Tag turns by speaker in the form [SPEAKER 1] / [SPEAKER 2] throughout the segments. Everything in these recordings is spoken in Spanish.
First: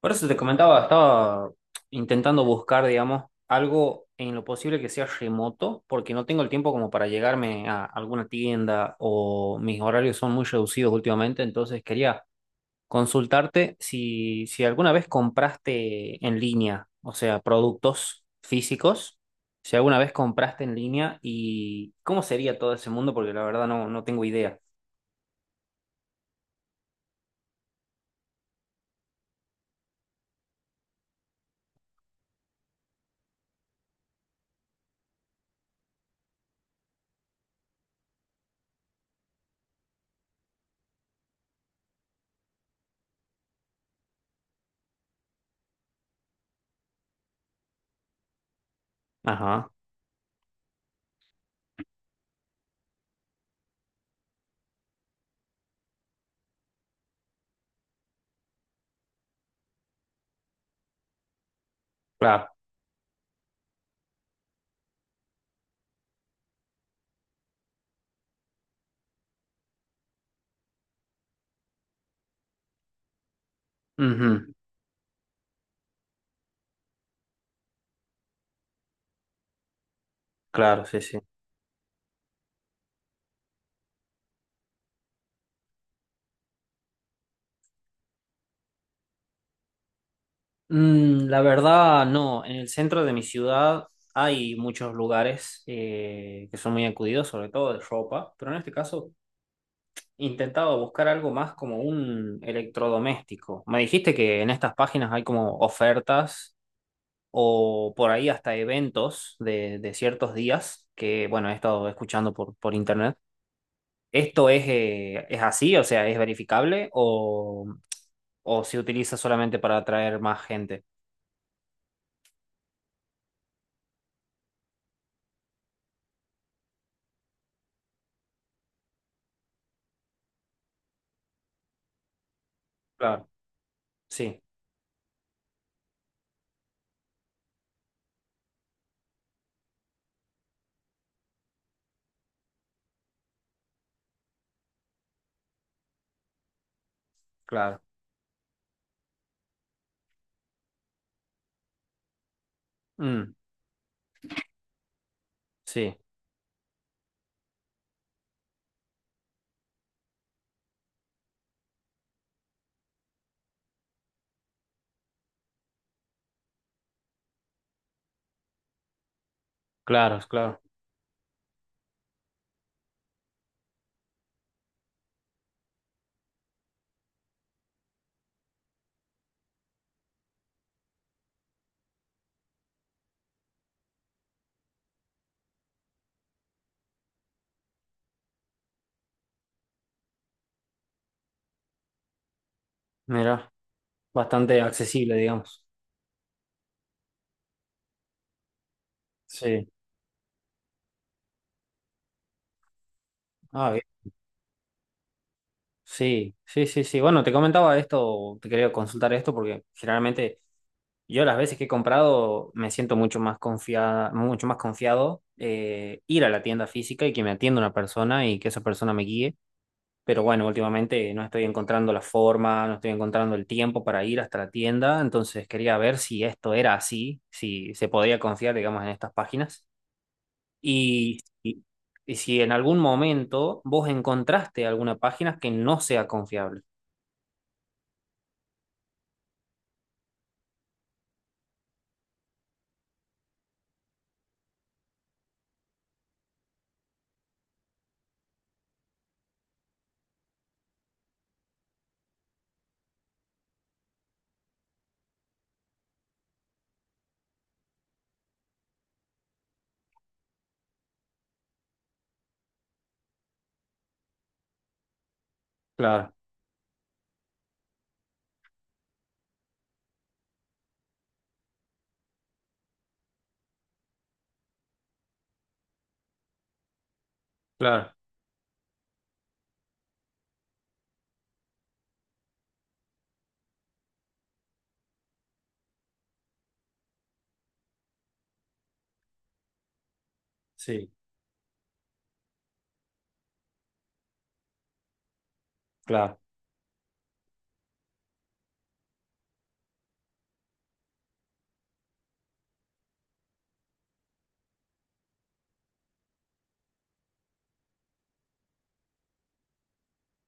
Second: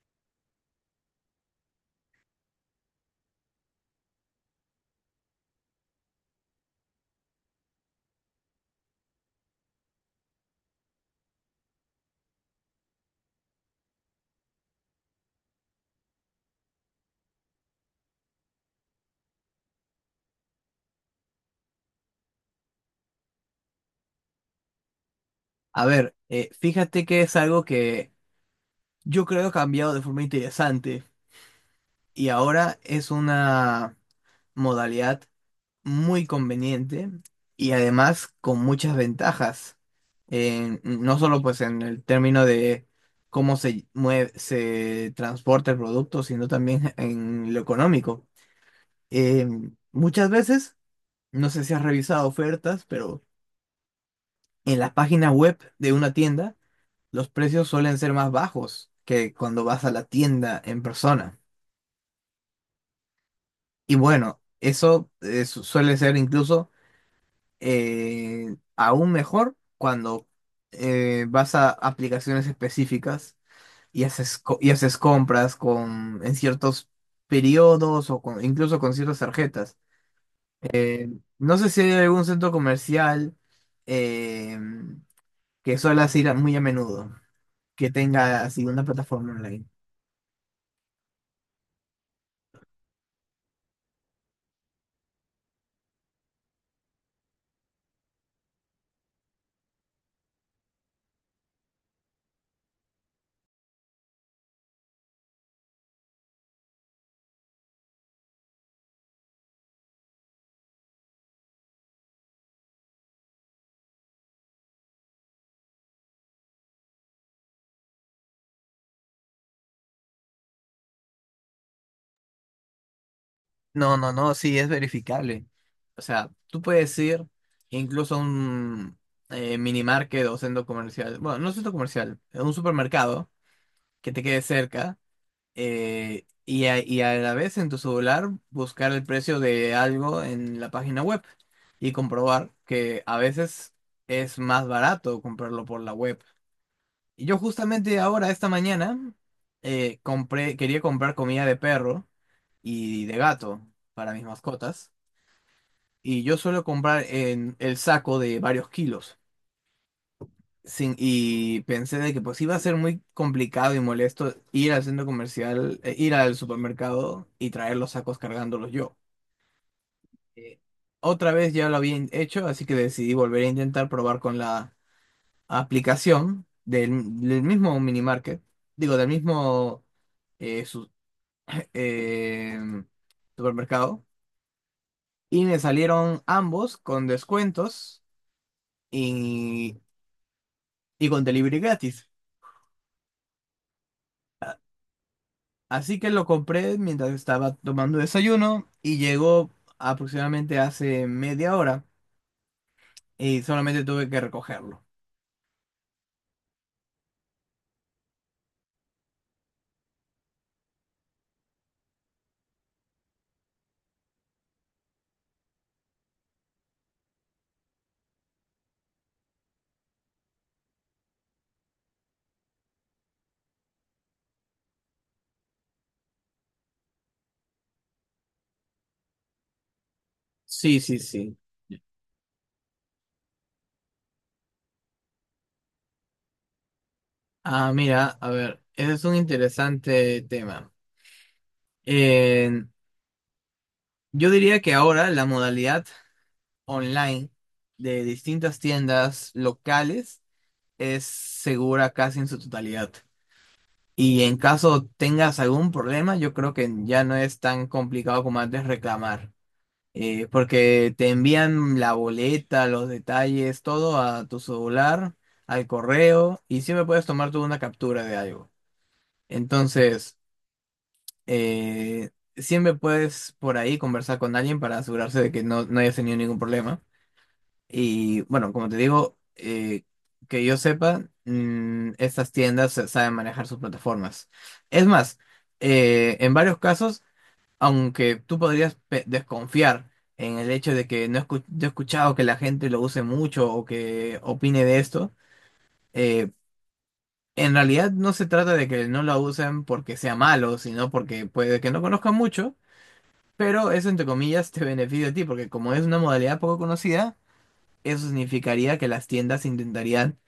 [SPEAKER 1] Por eso te comentaba, estaba intentando buscar, digamos, algo en lo posible que sea remoto, porque no tengo el tiempo como para llegarme a alguna tienda o mis horarios son muy reducidos últimamente, entonces quería consultarte si alguna vez compraste en línea, o sea, productos físicos, si alguna vez compraste en línea y cómo sería todo ese mundo, porque la verdad no tengo idea.
[SPEAKER 2] A ver, fíjate que es algo que yo creo ha cambiado de forma interesante y ahora es una modalidad muy conveniente y además con muchas ventajas. No solo pues en el término de cómo se mueve, se transporta el producto, sino también en lo económico. Eh,
[SPEAKER 1] Ajá,
[SPEAKER 2] Muchas veces, no sé si has revisado ofertas, pero en las páginas web de una tienda, los precios suelen ser más bajos que cuando vas a la tienda en persona.
[SPEAKER 1] claro.
[SPEAKER 2] Y bueno, eso suele ser incluso aún mejor cuando vas a aplicaciones específicas y
[SPEAKER 1] Ujú.
[SPEAKER 2] y haces compras con, en ciertos periodos o incluso con ciertas tarjetas.
[SPEAKER 1] Claro, sí,
[SPEAKER 2] Eh,
[SPEAKER 1] sí.
[SPEAKER 2] no sé si hay algún centro comercial eh, que suelas muy a menudo, que tenga así una plataforma online.
[SPEAKER 1] Mm, la verdad, no. En el centro de mi ciudad hay muchos lugares que son muy acudidos, sobre todo de ropa, pero en este caso intentaba buscar algo más como un electrodoméstico. Me dijiste que en estas páginas hay como ofertas o por ahí hasta eventos de ciertos días que, bueno, he estado escuchando por internet. ¿Esto es así? O sea, ¿es verificable o se utiliza solamente para atraer más gente?
[SPEAKER 2] No, no, no, sí, es verificable. O sea, tú puedes ir incluso a un mini market o centro comercial, bueno, no centro comercial, a un
[SPEAKER 1] Claro,
[SPEAKER 2] supermercado que te
[SPEAKER 1] sí,
[SPEAKER 2] quede cerca, y, y a la vez en tu celular buscar el precio de algo en la página web y comprobar que a veces es más barato comprarlo por la web. Y yo
[SPEAKER 1] claro.
[SPEAKER 2] justamente ahora, esta mañana, compré, quería comprar comida de perro y de
[SPEAKER 1] Mm,
[SPEAKER 2] gato para mis mascotas.
[SPEAKER 1] sí,
[SPEAKER 2] Y yo suelo comprar en el saco de varios kilos. Sin, Y pensé de que pues iba a ser muy complicado y molesto ir al centro comercial, ir al supermercado y traer los sacos cargándolos yo.
[SPEAKER 1] claro,
[SPEAKER 2] Eh,
[SPEAKER 1] claro.
[SPEAKER 2] Otra vez ya lo había hecho, así que decidí volver a intentar probar con la aplicación del, del mismo mini market, digo, del mismo eh, su- em, supermercado. Y me salieron ambos con descuentos y con delivery gratis.
[SPEAKER 1] Mira, bastante accesible, digamos.
[SPEAKER 2] Así que lo compré mientras estaba tomando desayuno y llegó
[SPEAKER 1] Sí.
[SPEAKER 2] aproximadamente hace media hora y
[SPEAKER 1] Ah, bien.
[SPEAKER 2] solamente tuve que recogerlo.
[SPEAKER 1] Sí, sí, sí, sí. Bueno, te comentaba esto, te quería consultar esto porque generalmente yo las veces que he comprado me siento mucho más confiada, mucho más confiado, ir a la tienda física y que me atienda una persona y que esa persona me guíe. Pero bueno, últimamente no estoy encontrando la forma, no estoy encontrando el tiempo para ir hasta la tienda, entonces quería ver si esto era así, si se podía confiar, digamos, en estas páginas.
[SPEAKER 2] Sí, sí,
[SPEAKER 1] Y,
[SPEAKER 2] sí.
[SPEAKER 1] y- y si en algún momento vos encontraste alguna página que no sea confiable.
[SPEAKER 2] Ah, mira, a ver, ese es un interesante tema. Eh, yo diría que ahora la modalidad online de distintas tiendas locales es segura casi en su totalidad. Y en caso tengas algún problema, yo creo que ya no es tan complicado como antes reclamar. Porque te envían la boleta, los detalles, todo a tu celular, al
[SPEAKER 1] Claro,
[SPEAKER 2] correo, y siempre puedes tomar tú una captura de algo. Entonces, eh, siempre puedes por ahí conversar con alguien para asegurarse de que no, no hayas tenido ningún problema.
[SPEAKER 1] claro,
[SPEAKER 2] Y bueno, como te digo, que yo sepa, estas tiendas saben manejar sus plataformas. Es más, en varios casos aunque tú podrías desconfiar en el hecho de
[SPEAKER 1] sí,
[SPEAKER 2] que no escu- yo he escuchado que la gente lo use mucho o que opine de esto,
[SPEAKER 1] claro.
[SPEAKER 2] eh, en realidad no se trata de que no lo usen porque sea malo, sino porque puede que no conozcan mucho, pero eso entre comillas te beneficia a ti, porque como es una modalidad poco conocida, eso significaría que las tiendas intentarían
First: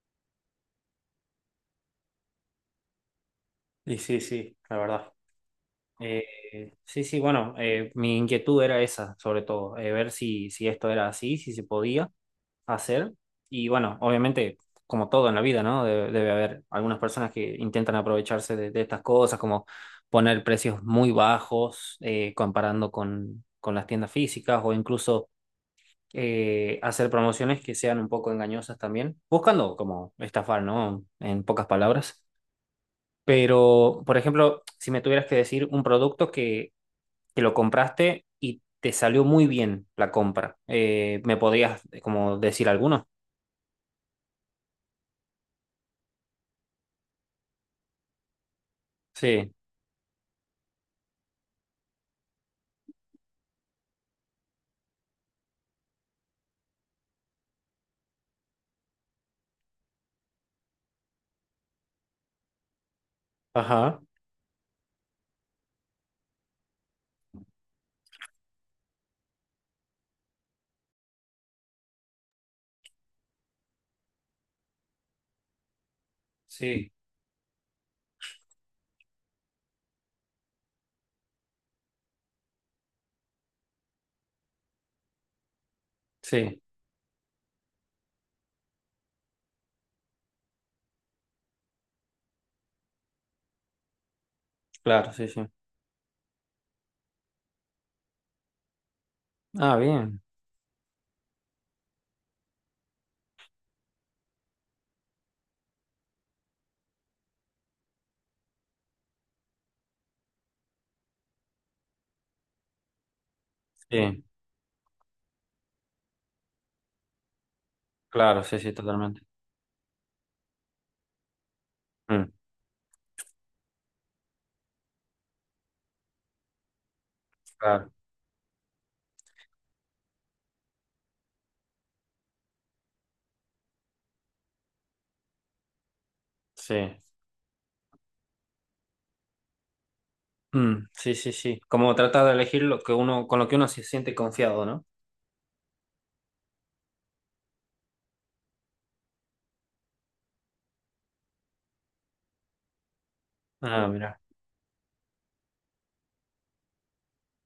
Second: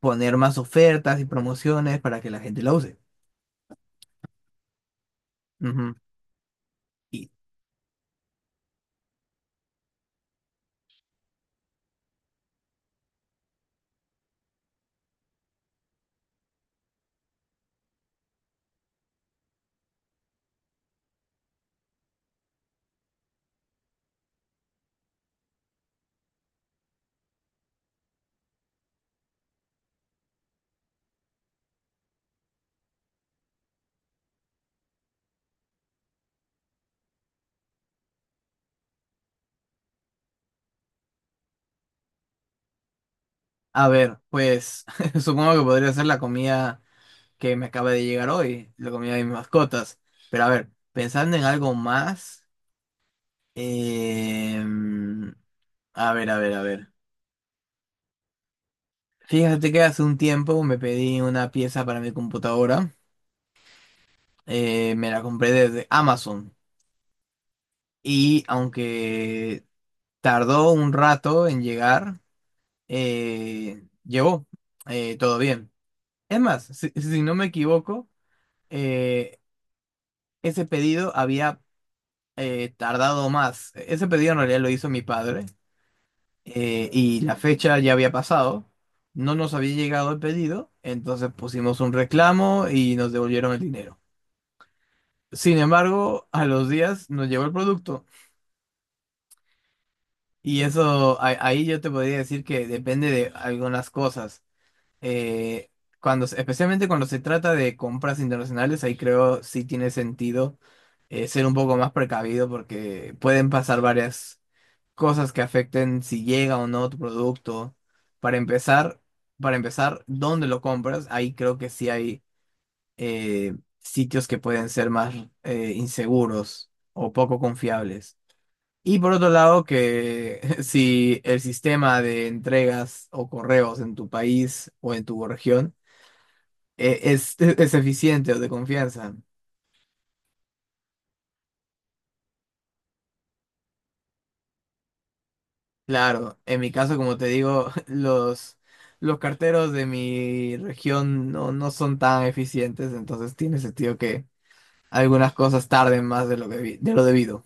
[SPEAKER 2] poner más ofertas y promociones para que la gente la use.
[SPEAKER 1] Y sí, sí, la verdad.
[SPEAKER 2] Ujú.
[SPEAKER 1] Sí, sí,
[SPEAKER 2] Y
[SPEAKER 1] bueno, mi inquietud era esa, sobre todo, ver si esto era así, si se podía hacer. Y bueno, obviamente, como todo en la vida, ¿no? Debe, debe haber algunas personas que intentan aprovecharse de estas cosas, como poner precios muy bajos, comparando con las tiendas físicas o incluso, hacer promociones que sean un poco engañosas también, buscando como estafar, ¿no? En pocas palabras. Pero, por ejemplo, si me tuvieras que decir un producto que lo compraste y te salió muy bien la compra, ¿me podrías como decir alguno?
[SPEAKER 2] a ver, pues supongo que podría ser la comida que me acaba de llegar hoy, la comida de mis
[SPEAKER 1] Sí,
[SPEAKER 2] mascotas. Pero a ver, pensando en algo más, em, a ver, a ver, a ver. Fíjate que hace un tiempo me pedí una pieza para mi computadora,
[SPEAKER 1] ajá,
[SPEAKER 2] me la compré desde Amazon y aunque tardó un rato en llegar, llegó, todo bien. Es más,
[SPEAKER 1] sí,
[SPEAKER 2] si no me equivoco, eh, ese pedido había tardado más. Ese pedido en realidad lo hizo mi padre,
[SPEAKER 1] sí,
[SPEAKER 2] y la fecha ya había pasado. No nos había llegado el pedido, entonces pusimos un reclamo y nos devolvieron el dinero.
[SPEAKER 1] claro, sí, sí.
[SPEAKER 2] Sin embargo, a los días nos llegó el producto
[SPEAKER 1] Ah, bien,
[SPEAKER 2] y eso ahí yo te podría decir que depende de algunas cosas. Eh, Especialmente cuando se trata de compras internacionales, ahí creo sí tiene sentido ser un poco más precavido porque pueden pasar
[SPEAKER 1] sí,
[SPEAKER 2] varias cosas que afecten si llega o no tu producto. Para
[SPEAKER 1] claro, sí, sí,
[SPEAKER 2] empezar,
[SPEAKER 1] totalmente.
[SPEAKER 2] para empezar, ¿dónde lo compras? Ahí creo que sí hay
[SPEAKER 1] Mm,
[SPEAKER 2] sitios que pueden ser más inseguros o poco
[SPEAKER 1] claro,
[SPEAKER 2] confiables. Y por otro lado, que si el sistema de entregas o correos en tu país o en tu región
[SPEAKER 1] sí.
[SPEAKER 2] es, es eficiente o de confianza.
[SPEAKER 1] Mm, sí, sí, sí. Como trata de elegir lo que uno, con lo que uno se siente confiado, ¿no?
[SPEAKER 2] Claro, en mi caso, como te digo, los carteros de mi región no, no son tan eficientes, entonces tiene
[SPEAKER 1] Ah,
[SPEAKER 2] sentido
[SPEAKER 1] mira.
[SPEAKER 2] que algunas cosas tarden más de lo, de lo debido.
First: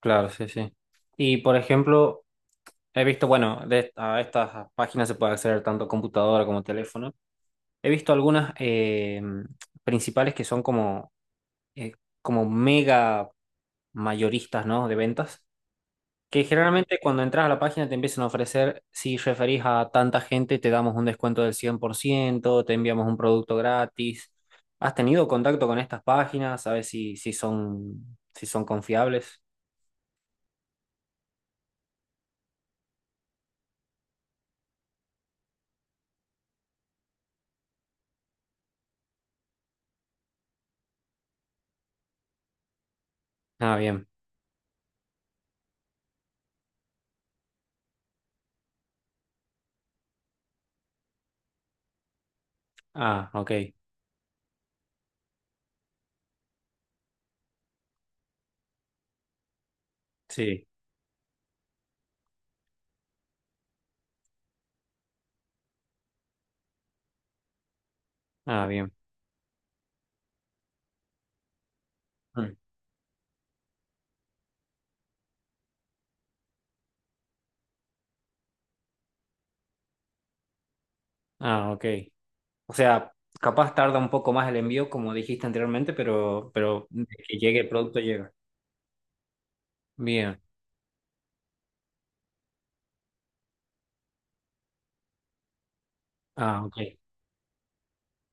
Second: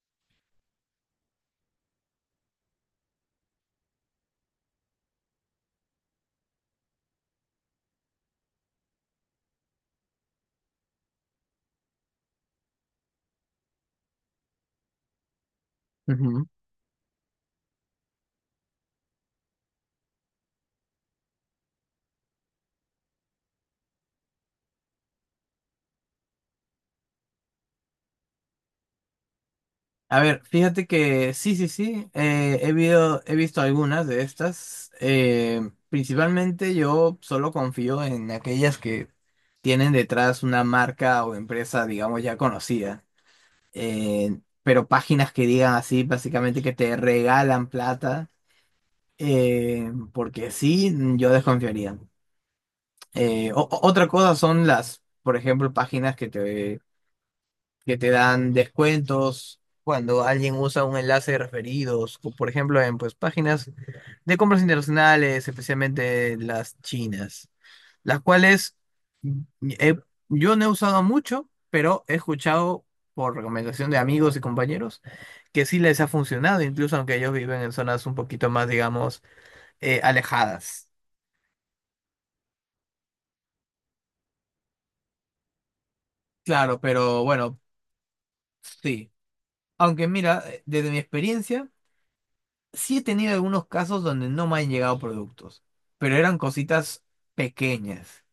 [SPEAKER 1] Claro, sí, sí. Y por ejemplo, he visto, bueno, de, a estas páginas se puede acceder tanto computadora como teléfono. He visto algunas principales que son como, eh, como mega mayoristas, ¿no? De ventas, que
[SPEAKER 2] Ujú.
[SPEAKER 1] generalmente cuando entras a la página te empiezan a ofrecer, si referís a tanta gente, te damos un descuento del 100%, te enviamos un producto gratis. ¿Has tenido contacto con estas páginas? ¿Sabes si son, si son confiables?
[SPEAKER 2] A ver, fíjate que sí, sí, sí, he visto algunas de estas. Principalmente yo solo confío en aquellas que tienen detrás una marca o empresa, digamos, ya conocida.
[SPEAKER 1] Ah, bien.
[SPEAKER 2] Pero páginas que digan así, básicamente que te regalan plata, porque sí, yo desconfiaría.
[SPEAKER 1] Ah, ok.
[SPEAKER 2] Otra cosa son las, por ejemplo, páginas que te dan descuentos cuando alguien
[SPEAKER 1] Sí.
[SPEAKER 2] usa un enlace de referidos, o por ejemplo en pues, páginas de compras internacionales, especialmente las chinas, las
[SPEAKER 1] Ah,
[SPEAKER 2] cuales
[SPEAKER 1] bien.
[SPEAKER 2] he- yo no he usado mucho, pero he
[SPEAKER 1] Mm.
[SPEAKER 2] escuchado por recomendación de amigos y compañeros que sí les ha funcionado, incluso aunque ellos viven en zonas un poquito más, digamos, alejadas.
[SPEAKER 1] Ah, ok. O sea, capaz tarda un poco más el envío, como dijiste anteriormente,
[SPEAKER 2] Claro,
[SPEAKER 1] pero de
[SPEAKER 2] pero
[SPEAKER 1] que
[SPEAKER 2] bueno,
[SPEAKER 1] llegue el producto llega.
[SPEAKER 2] sí. Aunque
[SPEAKER 1] Bien.
[SPEAKER 2] mira, desde mi experiencia, sí he tenido algunos casos donde no me han llegado productos, pero eran
[SPEAKER 1] Ah, ok.
[SPEAKER 2] cositas pequeñas.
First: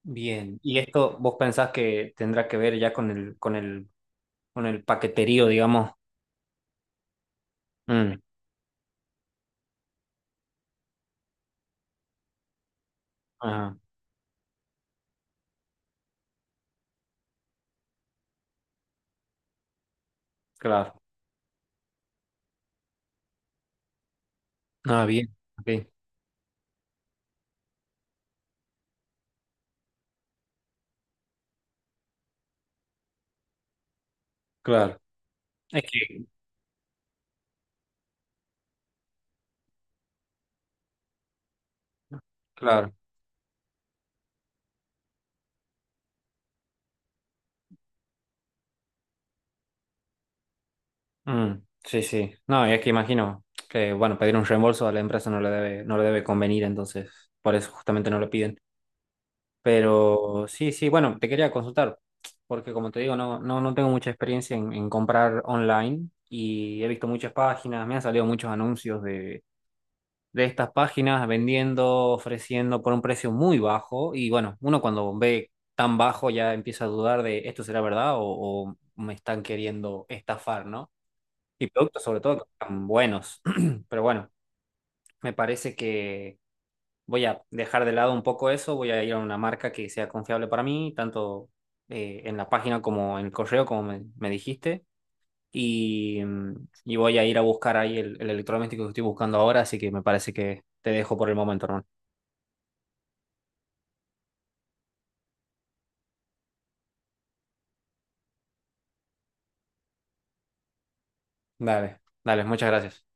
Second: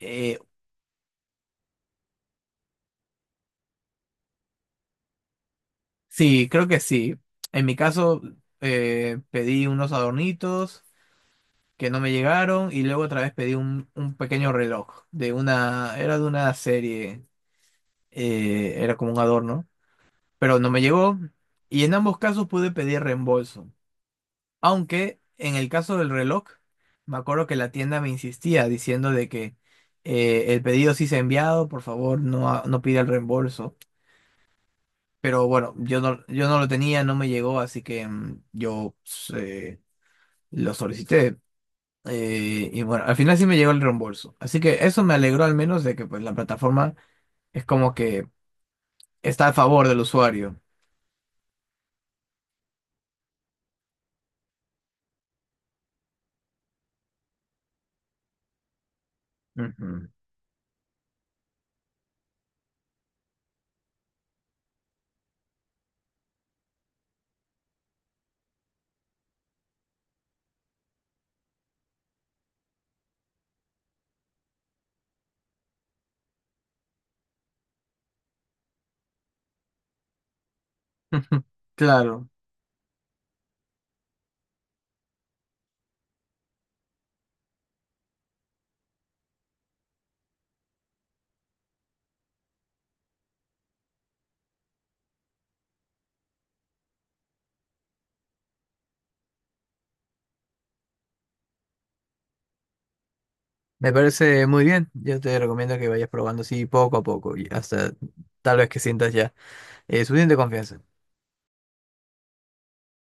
[SPEAKER 2] Eh,
[SPEAKER 1] Bien. ¿Y esto vos pensás que tendrá que ver ya con el paqueterío, digamos?
[SPEAKER 2] sí, creo que sí. En mi
[SPEAKER 1] Mm.
[SPEAKER 2] caso, pedí unos adornitos que no me llegaron y luego otra vez pedí
[SPEAKER 1] Ah,
[SPEAKER 2] un pequeño reloj de una, era de una serie, era como un adorno, pero no me
[SPEAKER 1] claro.
[SPEAKER 2] llegó y en ambos casos pude pedir reembolso.
[SPEAKER 1] Ah,
[SPEAKER 2] Aunque
[SPEAKER 1] bien.
[SPEAKER 2] en el
[SPEAKER 1] Ok.
[SPEAKER 2] caso del reloj, me acuerdo que la tienda me insistía diciendo de que el pedido sí se ha enviado, por favor, no pida el reembolso.
[SPEAKER 1] Claro.
[SPEAKER 2] Pero bueno,
[SPEAKER 1] Es
[SPEAKER 2] yo no,
[SPEAKER 1] que,
[SPEAKER 2] yo no lo tenía, no me llegó, así que yo pues, lo solicité. Y
[SPEAKER 1] claro.
[SPEAKER 2] bueno, al final sí me llegó el reembolso. Así que eso me alegró al menos de que pues la plataforma es como que está a favor del usuario.
[SPEAKER 1] Mm. Sí, sí. No, y es que imagino que, bueno, pedir un reembolso a la empresa no le debe convenir, entonces, por eso justamente no lo piden.
[SPEAKER 2] Ujú.
[SPEAKER 1] Pero sí, sí, bueno, te quería consultar, porque como te digo, no tengo mucha experiencia en comprar online y he visto muchas páginas, me han salido muchos anuncios de estas páginas vendiendo, ofreciendo por un precio muy bajo y bueno, uno cuando ve tan bajo ya empieza a dudar de esto será verdad o me están queriendo estafar, ¿no? Y productos sobre
[SPEAKER 2] Claro.
[SPEAKER 1] todo que están buenos, pero bueno, me parece voy a dejar de lado un poco eso, voy a ir a una marca que sea confiable para mí, tanto en la página como en el correo, como me dijiste, y, mm, y voy a ir a buscar ahí el electrodoméstico que estoy buscando ahora, así que me parece que te dejo por el momento, hermano.
[SPEAKER 2] Me parece muy bien. Yo te recomiendo que vayas probando así poco a poco y hasta tal vez que sientas ya suficiente confianza.
[SPEAKER 1] Dale, dale, muchas gracias.